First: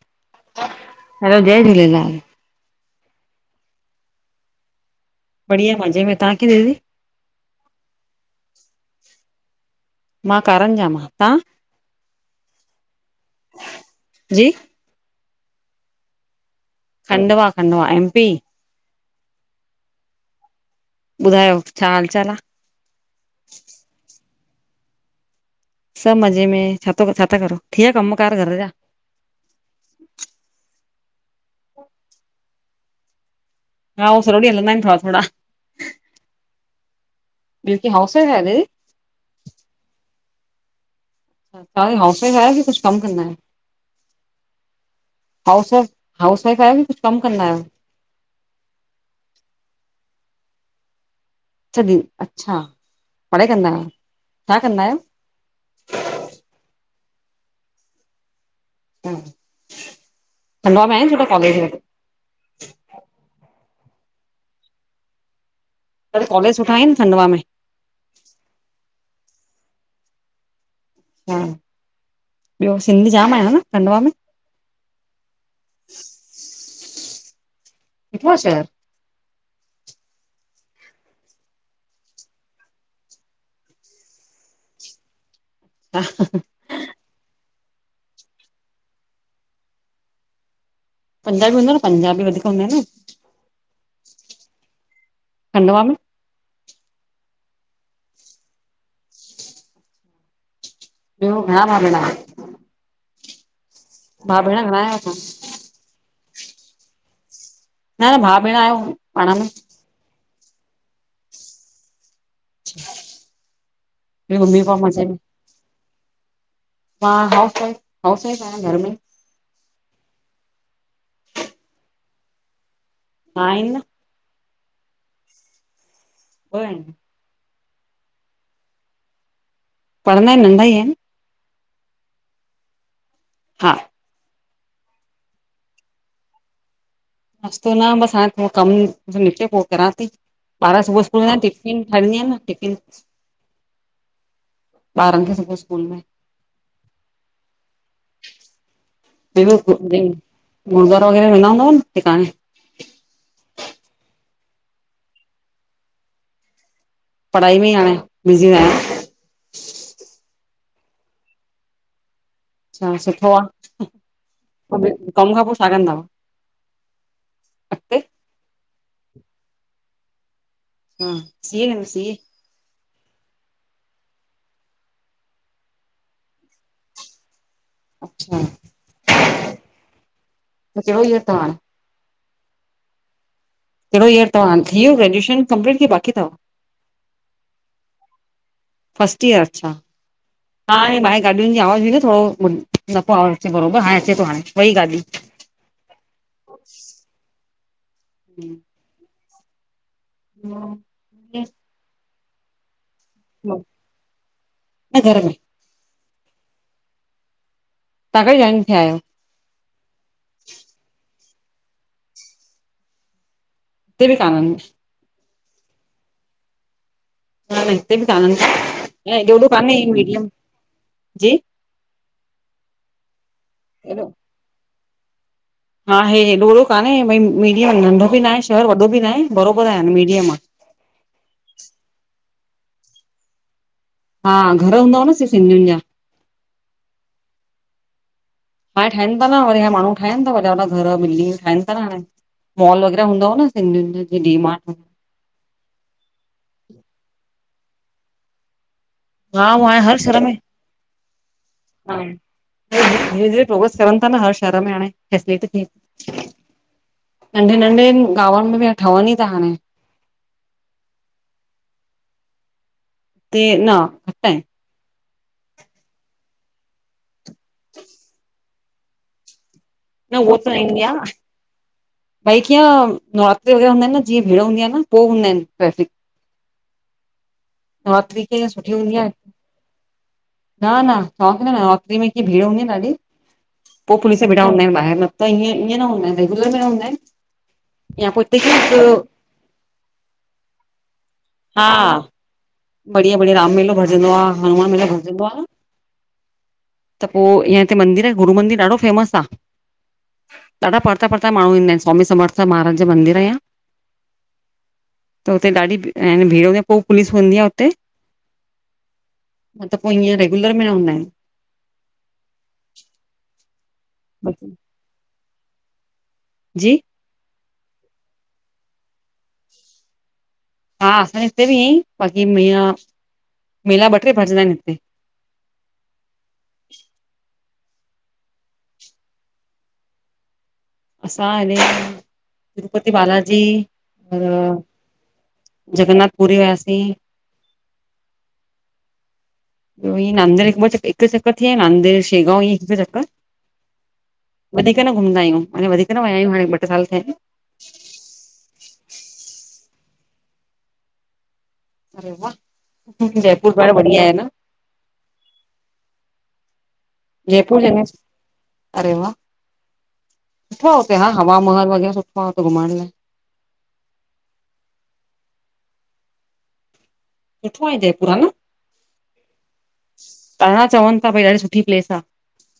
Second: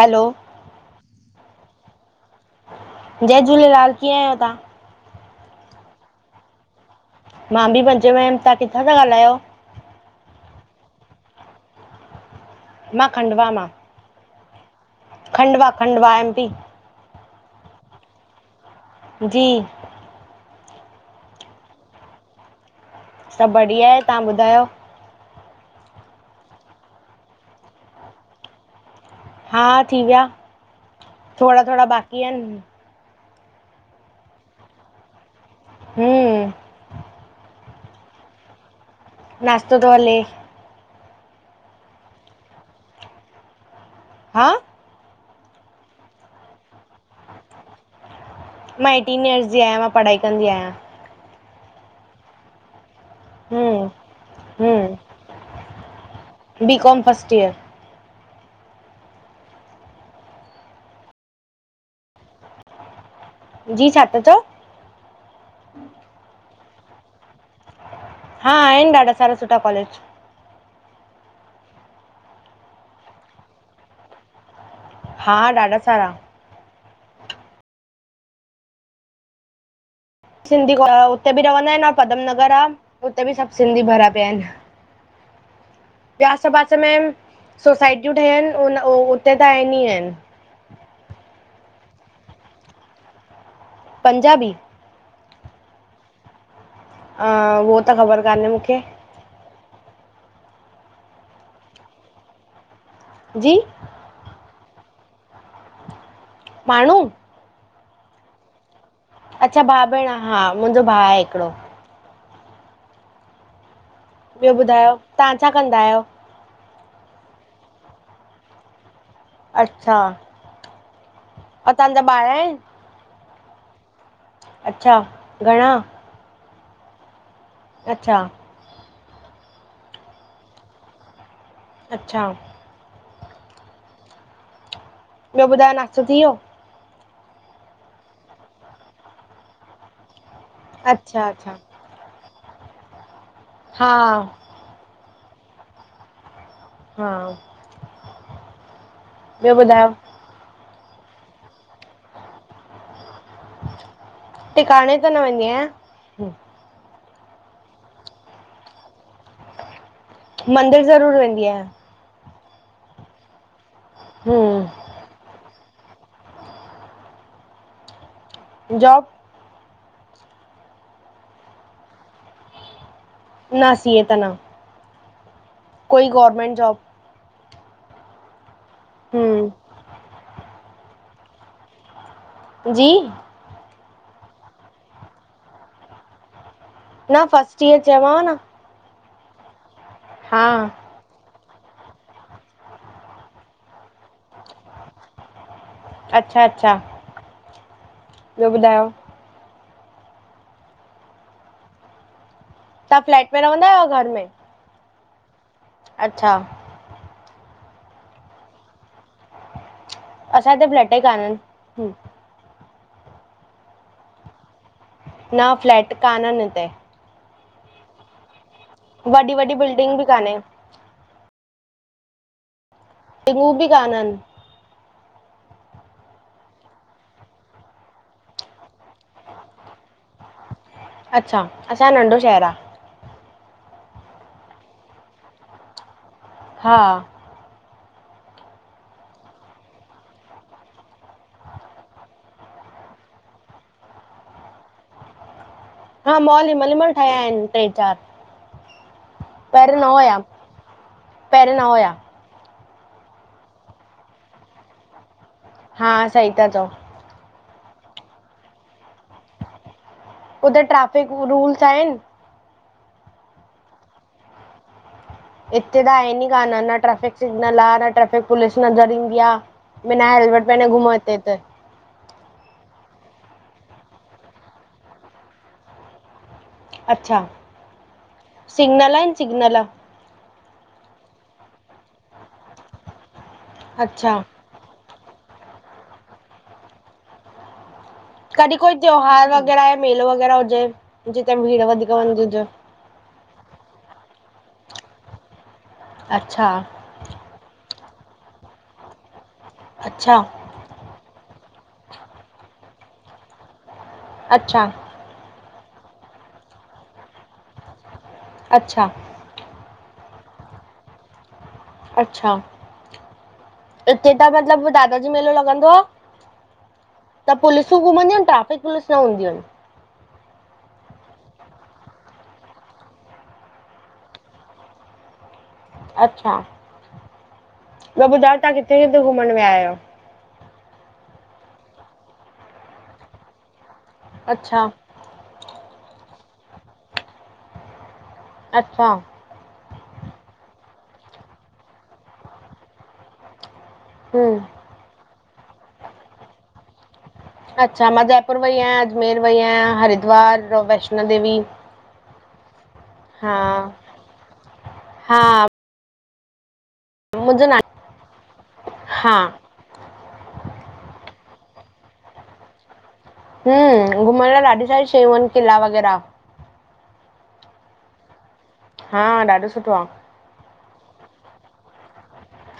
Hello hello, जय झूलेलाल। जय झूलेलाल, कीअं आहियो तां? बढ़िया मज़े में, तां किंअ दीदी? मां बि मजे में आयम, तहां किथां था ॻाल्हायो? मां कारंजा मां, तां? मां खंडवा मां। जी Khandwa -Khandwa, M P. Khandwa Khandwa, MP! जी ॿुधायो, छा हाल चाल आ? सब बढ़िया आहे, तां ॿुधायो? सब मज़े में, छा थो, छा था करो, थी वया कम कार घर जा? हा थी विया, थोड़ा थोड़ा बाक़ी आहिन। हा, उह सज्यो ॾीहं हलंदा आइन थोड़ा थोड़ा। हम्म। ब्यो कि, हाउस वाइफ आयो दीदी? नाश्तो तो हले। तां हाउस वाइफ आयो कि कुछ कम कंदा आयो? हा हाउस वाइफ, हाउस वाइफ आहियो कि कुछ कम कंदा आहियो? मां एटीन ईयर्स जी आहियां, मां पढ़ाई कंदी आहियां। अच्छा दी अच्छा, पढ़ाई कंदा हम्म आहियो, छा कंदा आहियो? हम्म बी कॉम, फर्स्ट ईयर। हा खंडवा में आहिन सुट्ठा कॉलेज? जी, छा था चओ? मतलब कॉलेज सुठा आहिनि खंडवा में? हा आहिन, ॾाढा सारा सुठा कॉलेज। हा ॿियो, सिंधी जाम आहिन न खंडवा में? हा, ॾाढा सारा। कतो छा [inaudible] सिंधी उते बि रहंदा आहिनि, ऐं पदम नगर आ, उते बि सब सिंधी भरिया पिया आहिन। हा ॿ सभ बद [unintelligible] मेंन सोसाइटियूं ठहियल आहिन, उ उ उते त आहिन ई आहिन। पंजाबी हूंदव न, पंजाबी वधीक हूंदव न? पंजाबी खंडवा में। अं, उहो त ख़बर कान्हें मूंखे। ॿियो घणा भाउ-भेण आहियो? जी! भाउ- भेण घणा आहियो तंहा? माण्हू घणा भाउ भेण आहियो? पाण में अच्छा मुंहिंजी भाउ भेण, हा मुंहिंजो भाउ आहे हिकिड़ो। [inaudible] ॿियो मम्मी पप्पा ॿुधायो, मज़े में। तां छा कंदा आयो? मां हाउस वाइफ हाउस वाइफ आहियां घर में। अच्छा- असांजा त ॿारहां आहिनि। हा आहिनि न। अच्छा, घणां ॿ आहिनि। अच्छा पढ़ंदा आहिनि नंढा ई आहिनि। अच्छा हा ॿियो ॿुधायो नास्तो थी वियो। नास्तो न बस हाण थोरो कम निपटे पोइ करियां थी। ॿार सुबह स्कूल अच्छा विया आहिनि अच्छा टिफन ठाईंदी आहियां न टिफिन हा ॿारनि खे सुबूह स्कूल में हा [unintelligible] ॿियो ॿुधायो गुरुद्वारे वग़ैरह वेंदा हूंदव न टिकाणे। टिकाणे त न वेंदी आहियां। पढ़ाई में ई हाणे ॿिॼी आहे। मंदिर ज़रूर वेंदी आहियां। अच्छा सुठो आहे, हम्म पोइ कम खां पोइ छा कंदव जॉब! हां सीए एम सीए। न सीए त न। कोई गोरमेन्ट जॉब। अच्छा- हम्- त कहिड़ो इस्थान [unintelligible] जी, कहिड़ो ईयर तव्हां थी वियो ग्रेजुशन कंप्लीट कि बाकी अथव। न फर्स्ट ईयर चवां न। फर्स्ट ईयर अच्छा। हा- हा हे ॿाहिर गाॾियुनि जी आवाज़ बि न थोरो न प्यो अचे आवाज़ु अचे बराबरि हाणे अचे थो हाणे वई गाॾियू। अच्छा -अच्छा ॿियो ॿुधायो! ऊँ [unintelligible] तव्हां फ्लेट में रहंदा आहियो या घर में! न घर में अच्छा- तव्हां कॾहिं जॉइन थिया आहियो। असांजे फ्लेट ई कान्ह आहिनि। ते ॿि कानन। न फ्लेट कान न हिते। ह न हिते ॿि कान वॾी ॾो वॾी कान्हे बिल्डिंग बि मीडियम कान्हे जी के मूं बि हेॾो कानन। हा हे हेॾो वॾो कान्हे भई मीडियम नंढो बि ना आहे शहर वॾो बि न आहे बरोबर आहे मीडियम आ। अच्छा, असांजो नंढो शहर आ। हा घर हूंदाव न हुते सिंधियुनि जा। हा, हाणे ठाहिनि था न वरी माण्हू ठाहिनि था व घर मिली ठाहिनि था न हाणे। मॉल वग़ैरा हूंदव न सिंधियुनि जी डीमार्ट। हा मॉल मलमल ठहिया आहिनि टे चारि। हा हूं पहिरियों आए न हर हुया शहर में पहिरियों न हुया ह धीरे धीरे प्रोग्रेस करनि था न हर शहर में हाणे [unintelligible] हा सही ता चओ। नंढे नंढे गांवनि में बि ठहनि ई था हाणे। उते ट्रेफिक रूल्स आएन। ते न [unintelligible] हिते त आहिनि कान न ट्रेफिक सिगनल आ न ट्रेफिक पुलिस नज़र ईंदी आ। बिना न उहो हेलमेट त पहने ईंदी घुमो आहे हिते त। भई कीअं नवरात्री वग़ैर हूंदा आहिन न जीअं भीड़ हूंदी आ न पो हूंदा आहिन ट्रैफिक अच्छा नवरात्रि कीअं सुठी सिग्नल हूंदी आहे आहिन सिग्नल। न न तवांखे न नआतिरी में एतरी भीड़ हूंदी न ॾाढी पो अच्छा पुलिस न हूंदा आहिन ॿाहिर मतिलब ई ईअं न हूंदा आहिन रेगुलर में न हूंदा आहिन। कॾीं कोई त्योहार वग़ैरा ऐ मेलो वग़ैरा हुजे जिते भीड़ हा वधीक वंदी हुजे। बढ़िया बढ़िया राम मेलो भजंदो आ हनुमान मेला भजंदो आ। अच्छा। त पो इअं हिते मंदर आहे गुरू मंदर ॾाढो फेमस आ। अच्छा। ॾाढा परता परता माण्हू ईंदा आहिन, स्वामी समर्थ महाराज जो मंदिर आ या। अच्छा। त हुते ॾाढी भी ऐं भीड़ हूंदी आ पो पुलिस हूंदी आ हुते। अच्छा। मतिलब पो हीअं रेगुलर में न हूंदा इन। अच्छा त हिते त आहिनि मतलबु दादा डीं मेलो लॻंदो आ। जी, त पुलिसूं घुमंदियूं आहिन, ट्रैफिक पुलिस न हूंदियूं आहिन। हा असांजे हिते बि आहीं बाक़ी मं मेला ॿ टे भजंदा आहिन हिते। अच्छा। बियो ॿुधाओ तव्हां किथे किथे घुमन विया आयो? असां हिनने तिरुपति बालाजी अ अच्छा जगन्नाथ पुरी वियासीं। अच्छा। त इ नांदेड़ हिक ब चक हिक चकर नदेड़ शेगाव हिकु चकर। हूं, वधीक न घुमंदा आयूं हाने वधीक न विया आयूं हाणे ॿ टे साल थिया इन। अच्छा मां जयपुर वई आयां अजमेर वई आयां हरिद्वार वैष्णो देवी। हा जयपुर ॾाढो बढिया आहे न। हा मुंहिंजो ना जयपूर जने, अरे वा। हा सुठो हुते हा हवा महल वगैर सुठोतो घुमण लाए। हम्म घुमण लाइ ॾाढी सारी शयूं किला वगैरा। सुठो आहे जयपुर ह न? हा ॾाढो सुठो आ। पां चवनि था भई ॾाढी सुठी प्लेस आ,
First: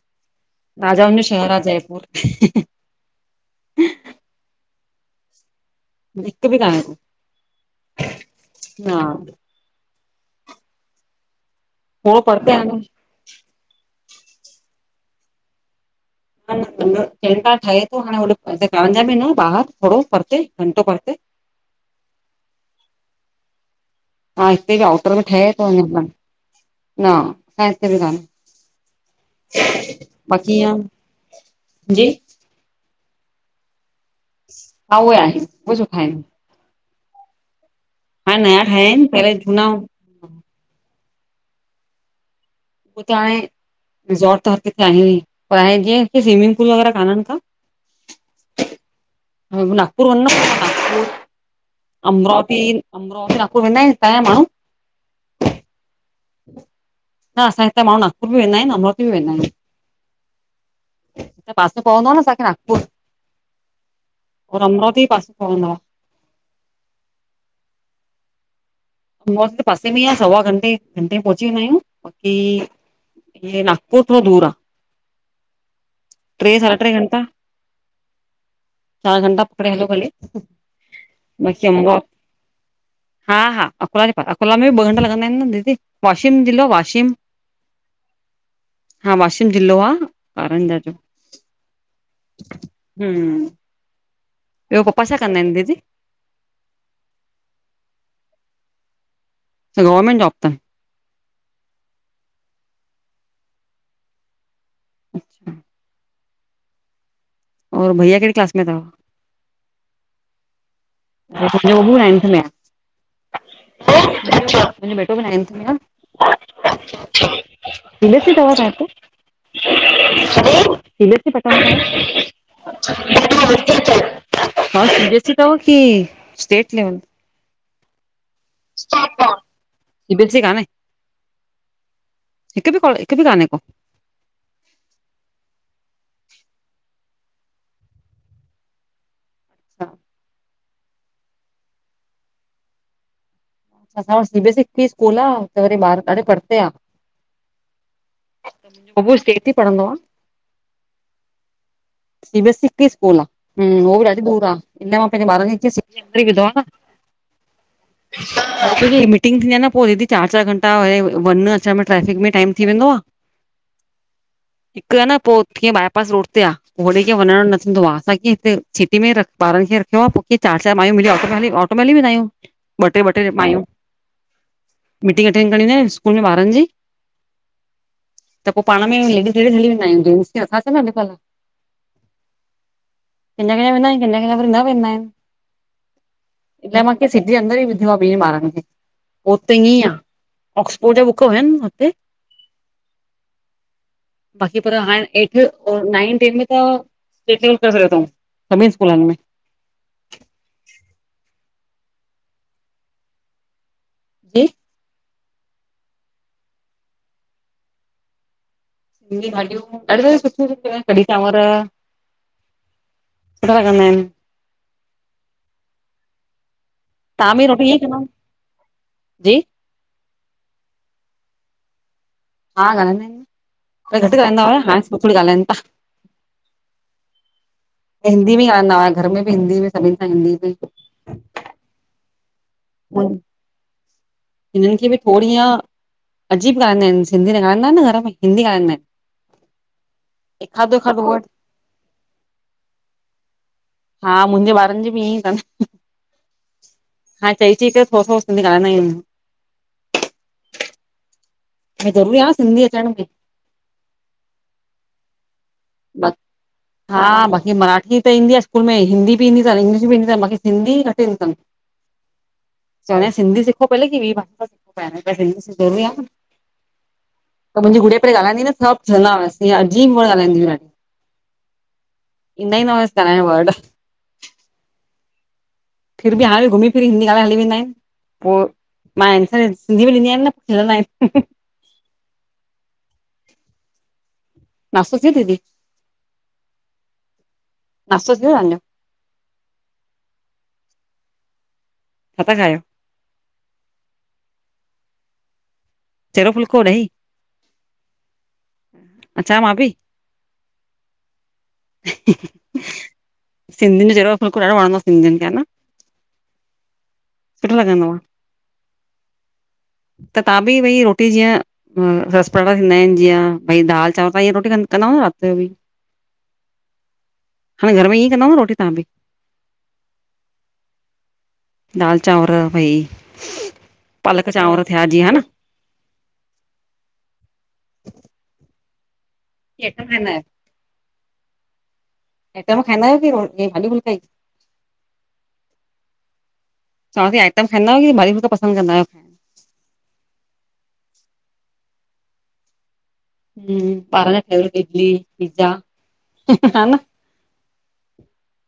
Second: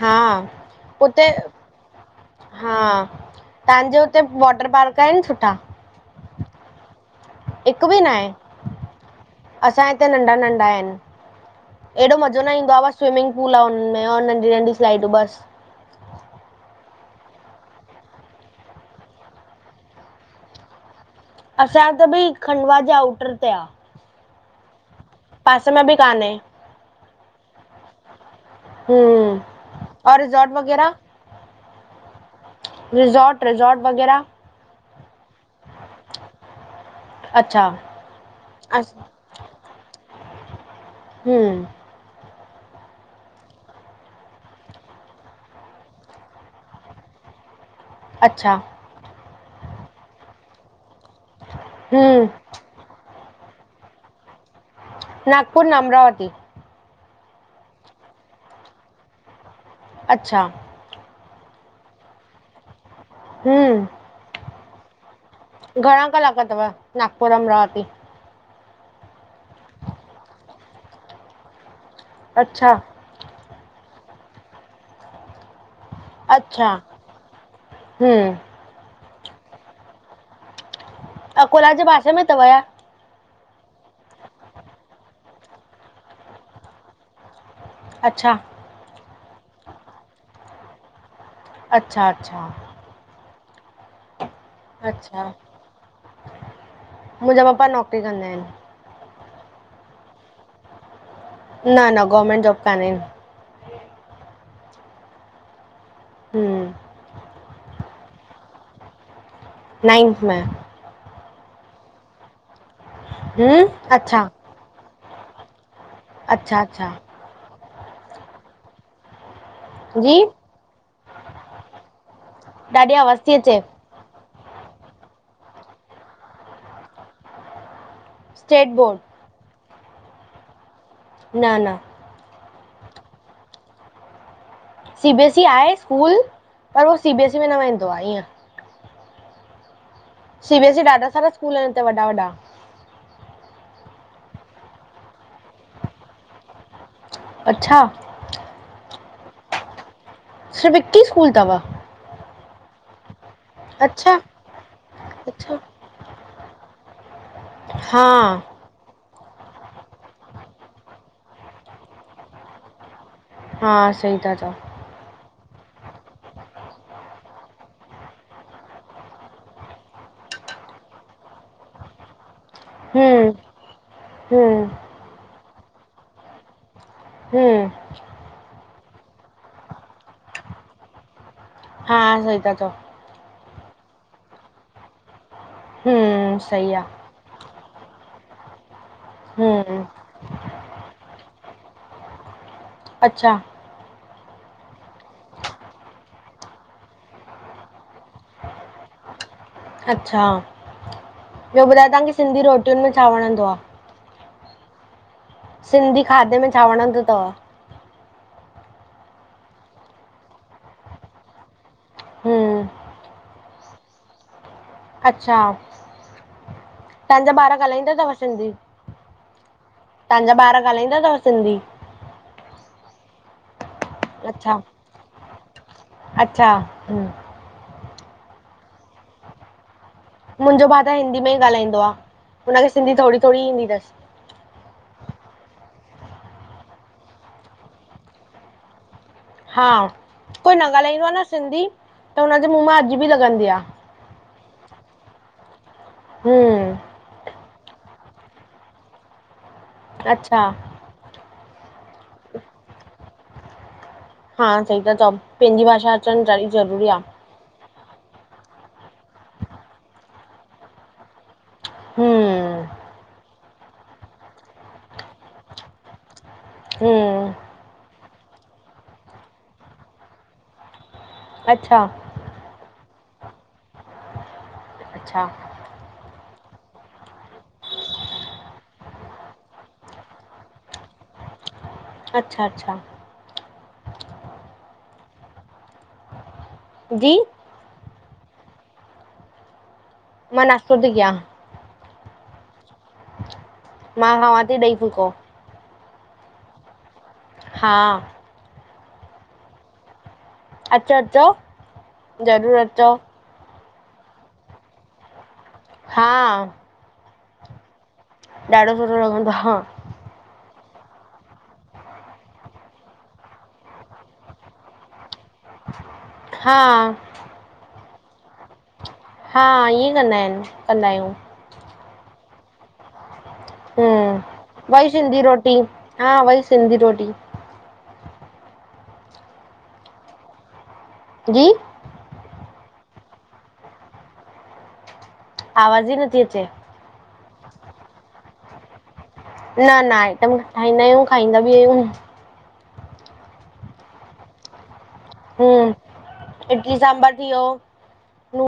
हा राजउनि जो उते शहरु आ जयपुर। हा तव्हांजे हुते वॉटर पार्क आहिनि सुठा? हिकु बि कांहें को। हिकु बि न आहे? हा असां हिते नंढा नंढा आहिनि। एॾो मज़ो न ईंदो आ बस स्विमिंग पूल आ हुन में नंढी नंढी स्लाइडू बसि। न न टेंकार ठहे थो हाणे हो पंहिंजे जा बि न ॿाहिरि थोरो परिते घंटो परिते। असांज त बिई खंडवा जे आउटर ते आ। हा हिते बि आउटर में ठहे थो में बि अञा, कान्हे न अस हिते बि कान्हे। हम्म और रििसोर्ट बाक़ी ईअं वग़ैरह? जी? रििसोर्ट रििसोर्ट वग़ैरह? हुयी उहे आहिन, उहे सुठा आहिन। अचछा हाणे नया ठाया आहिनि पहिरे जझूना हु हम्म हुते हाणे रिसोर्ट त हर किथे आहेन ही पर हाणे जीअं स्विमिंग पूल वग़ैरह कोान्हनि का। अच्छा ह नगपुर वञणो पवंदो नगपुर हम्म अमराती, अमरावती, नापुर वेंदा आहिनि हितां जा माण्हू। नागपुर न अमरावती। न असांजे हिते माण्हू नागपुर बि वेंदा आहिन, अमरावती बि वेंदा आहिन। अच्छा पास मे पवंदो आ न असांखे नागपुर। हम्म अमरावती पास मे घणा कलाक तव नागपुर अमरावती? मौस पासे में ई आ सवा घंटे घंटे में पहुची वेंदा आहियूं बाक़ी अच्छा इ नागपुर खां दूर आ। ट्रे अच्छा सढा ट्रे घंटा हम्म चार घंटा पकड़े हलो भले बाकी अकोला जे अमरा पासे में अथव या हा हा अकोल जे पा, अकोल में बि ॿ घंटा लॻंद आहिनि न दीदी। वाशीम जिलो वाशीम। अचछा हा वाशिम ज़िलो आ कांरन्जा जो। अच्छा अच्छा हम्म ॿियो पप्पा छा अच्छा, कंदा आहिनि दीदी मुंहिंजा पपा नौकरी कंदा आहिनि। गवर्नमेंट जॉब तन? न न गवर्नमेंट जॉब काननेन। अच्छा [unintelligible] हम्म और भैया कहिड़ी क्लास में अथव? नाइंथ में। हिकु ॿियो बि नाइंथ में आहे। हम्म, अच्छा। मुंहिंजो बेटो बि नाइंथ में आहे। अच्छा अच्छा। बलसी दवज [unintelligible] जी। अरे तलस पठे ॾाढी आवाज़ थी अचे [unintelligible] हा, सी बी एस सी अथव कि state level? State board. C B S C काने? न न। हिकु बि को, हिकु बि काने को? सी बी एस ई आहे स्कूल। पर उहो सी बी एस ई में न वेंदो आहे, ईअं। अच्छा। सी बी एस ई ॾाढा सारा स्कूल आहिनि हिते वॾा वॾा। असां वटि सी बी एस सी हिकु ही स्कूल आहे। त वरी बाहर ॾाढे परते आ। अच्छा। बबू् स्टेट ही पढ़ंदो आ। सिर्फ हिक ही स्कूल तव? सी बी एस सी हिक ही स्कूल आ। हो बि अच्छा ॾाढी दूर आ। हिन लाए मां पंहिंजे ॿार अच्छा खे स्टेट में विधो आ। हा। मीटिंग थींदी आहे न, पोइ दीदी चारि चारि घंटा वञण अचण में ट्रेफिक में टाइम थी वेंदो आ। हा सही था चओ। हिकु आ न पोइ कीअं बाए पास रोड ते आ। होॾे कीअं वञण न थींदो आहे। असांखे हिते सिटी में ही ॿारनि खे रखिणो आ। पोइ कीअं चार चार माइयूं मिली ऑटो कंदी, ऑटो में हली वेंदा आहियूं ॿ टे, ॿ टे हम्म माँयूं। हम्म मीटिंग अटेंड करणी हूंदी आ न स्कूल में ॿारनि जी। ट [inaudible] त पोइ पाण में लेडीस लेडीस हली वेंदा आहियूं। जेंट्स नथां अचनि अॼुकल्ह। हा, सही था चओ। कॾहिं कॾहिं वेंदा आहियूं। कॾहिं कॾहिं वरी न वेंदा आहियूं। हम्म् सही आ। सिटी जे अंदर ई विधो आ बिन्ही ॿारनि खे। पो उते ईअं ई हम्म आ। ऑक्सफोर्ड जा बुक हुयनि हुते? अच्छा। बाक़ी पर हाणे एड़थ, और नाइंथ टेन्थ में त [inaudible] करे छॾियो अथऊंं, सभी स्कूलनि में। अच्छा, ॿियो ॿुधायो तव्हांखे सिंधी रोटियुनि में छा वणंदो आ? जी सिंधी खाधे में छा वणंदो अथव? सिंधी भाॼियूं ॾाढी सारी सुठियूं-सुठियूं आहिनि। कढ़ी चांवर हम्म सुठा लॻन्दा आहिनि। अच्छा, तव्हां तव्हांजा बि ॿार रोटी ईअं ॻाल्हाईंदा कंदा आहियो? अथव सिंधी? जी तव्हांजा ॿार ॻालाईंदा अथव सिंधी? हा ॻाल्हाईंदा ऐन न, पंहिरी घटि ॻाल्हनिइंदा हुया, अच्छा हाणे थोड़ी-थोड़ी गाल्हाइंन ता। अच्छा हम्म हिंदी में ई ॻाल्हाईंदा हुआं, घर में बि हिंदी में सभिनि सां हिंदी में। मुंहिंजो भाउ हिंदी में ई ॻाल्हाईंदो आ, हुनखे सिंधी में थोड़ी-थोड़ी ईंदी तसं। हिननि खे बि थोड़ी या अजीब गानंदा आहिनि, सिंधी न गाल्हाईंदा न घर में, हिंदी गाल्हाईंदा आहिन। हा, कोई न ॻाल्हाईंदो एखादो आ न वर्ड सिंधी, त हुनजे मुंहं मां अजीब ई लॻंदी आ। हा, मुंहिंजे ॿारनि जी ॿि ईअं इ तन। हमम् हाणे चई-चई करे थोरो-थोरो सिधी ॻालंदा आयून। अच्छा ज़रूरी आ सिंधी अचण ॿि। हा सही ता चओ। पंहिंजी भाषा अचणु ॾाढी ज़रूरी हा, आहे बाक़ी मराठी त ईंदी आ स्कूल में हिंदी ॿि ईंदी तन, इंगलिश ॿि ईंदी तन, बाकि सिंधी घटि ईंदी तन। हम्म चवंदान सिंधी सिखो पहले, कि ॿी भाषा सिखियो पर सिंधी ज़रुरी आ न। हम्म त मुंहिंजी गुडिया पंहिरी ॻाल्हाईंदी हुअस, त सब चहंदावस अजीब वण ॻ्हाईंदी आ। अच्छा इंदा ई न हुयस गाल्हाइण वर्ड। अच्छा फिर बि हाणे घुमी फिरी हिंदी ॻालाए हली वेंदा आहिन। पो मां आंसर्स सिंधी मे ॾींदी आहियां खिलंदा ऐन। अच्छा-अच्छा नास्तो थी वियव दीदी? जी नास्तो थी व्यो ताजों? मां नास्तो ती कियां। छा ता खायो? मां खांवाती ॾई फुलको। चहरो फुलको ॾही? हा अचां मां ॿि? अचो-अचो ज़रूरु अचो। सिंधियुनि जो चयरो फुलकों ॾाढो वणंदो आ सिंधियुनि खे ह न। हा सुठो लॻंदो आ। ॾाढो सुठो लॻंदो आ। त तव्हां ॿि, भई रोटी जीअं रस पराटा थींदा आहिनि, जीअं भई दाल चांवर तव्हांअं रोटी क कंदआयो न राति जो ॿि? हा हाणे घर में ईअ कंदाऊ न रोटी त्हां ॿि? हा, इअं कंदा ऐन, कंदा आहियूं। दाल चांवर भई, पालक चांवर हम्म थिया वई जीअ ह सिंधी न। रोटी हा उअई सिंधी रोटी। हेक [inaudible] जी? आटइम खाईंदा आयो कि रो हे भाॼी फूलका ही? आवाज़ ई न अचे। चवां थी आइटम खाइंदा आहियो कि भाॼीयूं फूलका पसंद कंदा आहियो? न न आइटम ठाहींदा आहियूं खाईंदा ॿि आहियूं। हम्म, बारन जा फेवरेट, इडली, पिज़्ज़ा हम्म है इडली न? सांभर थी वियो नू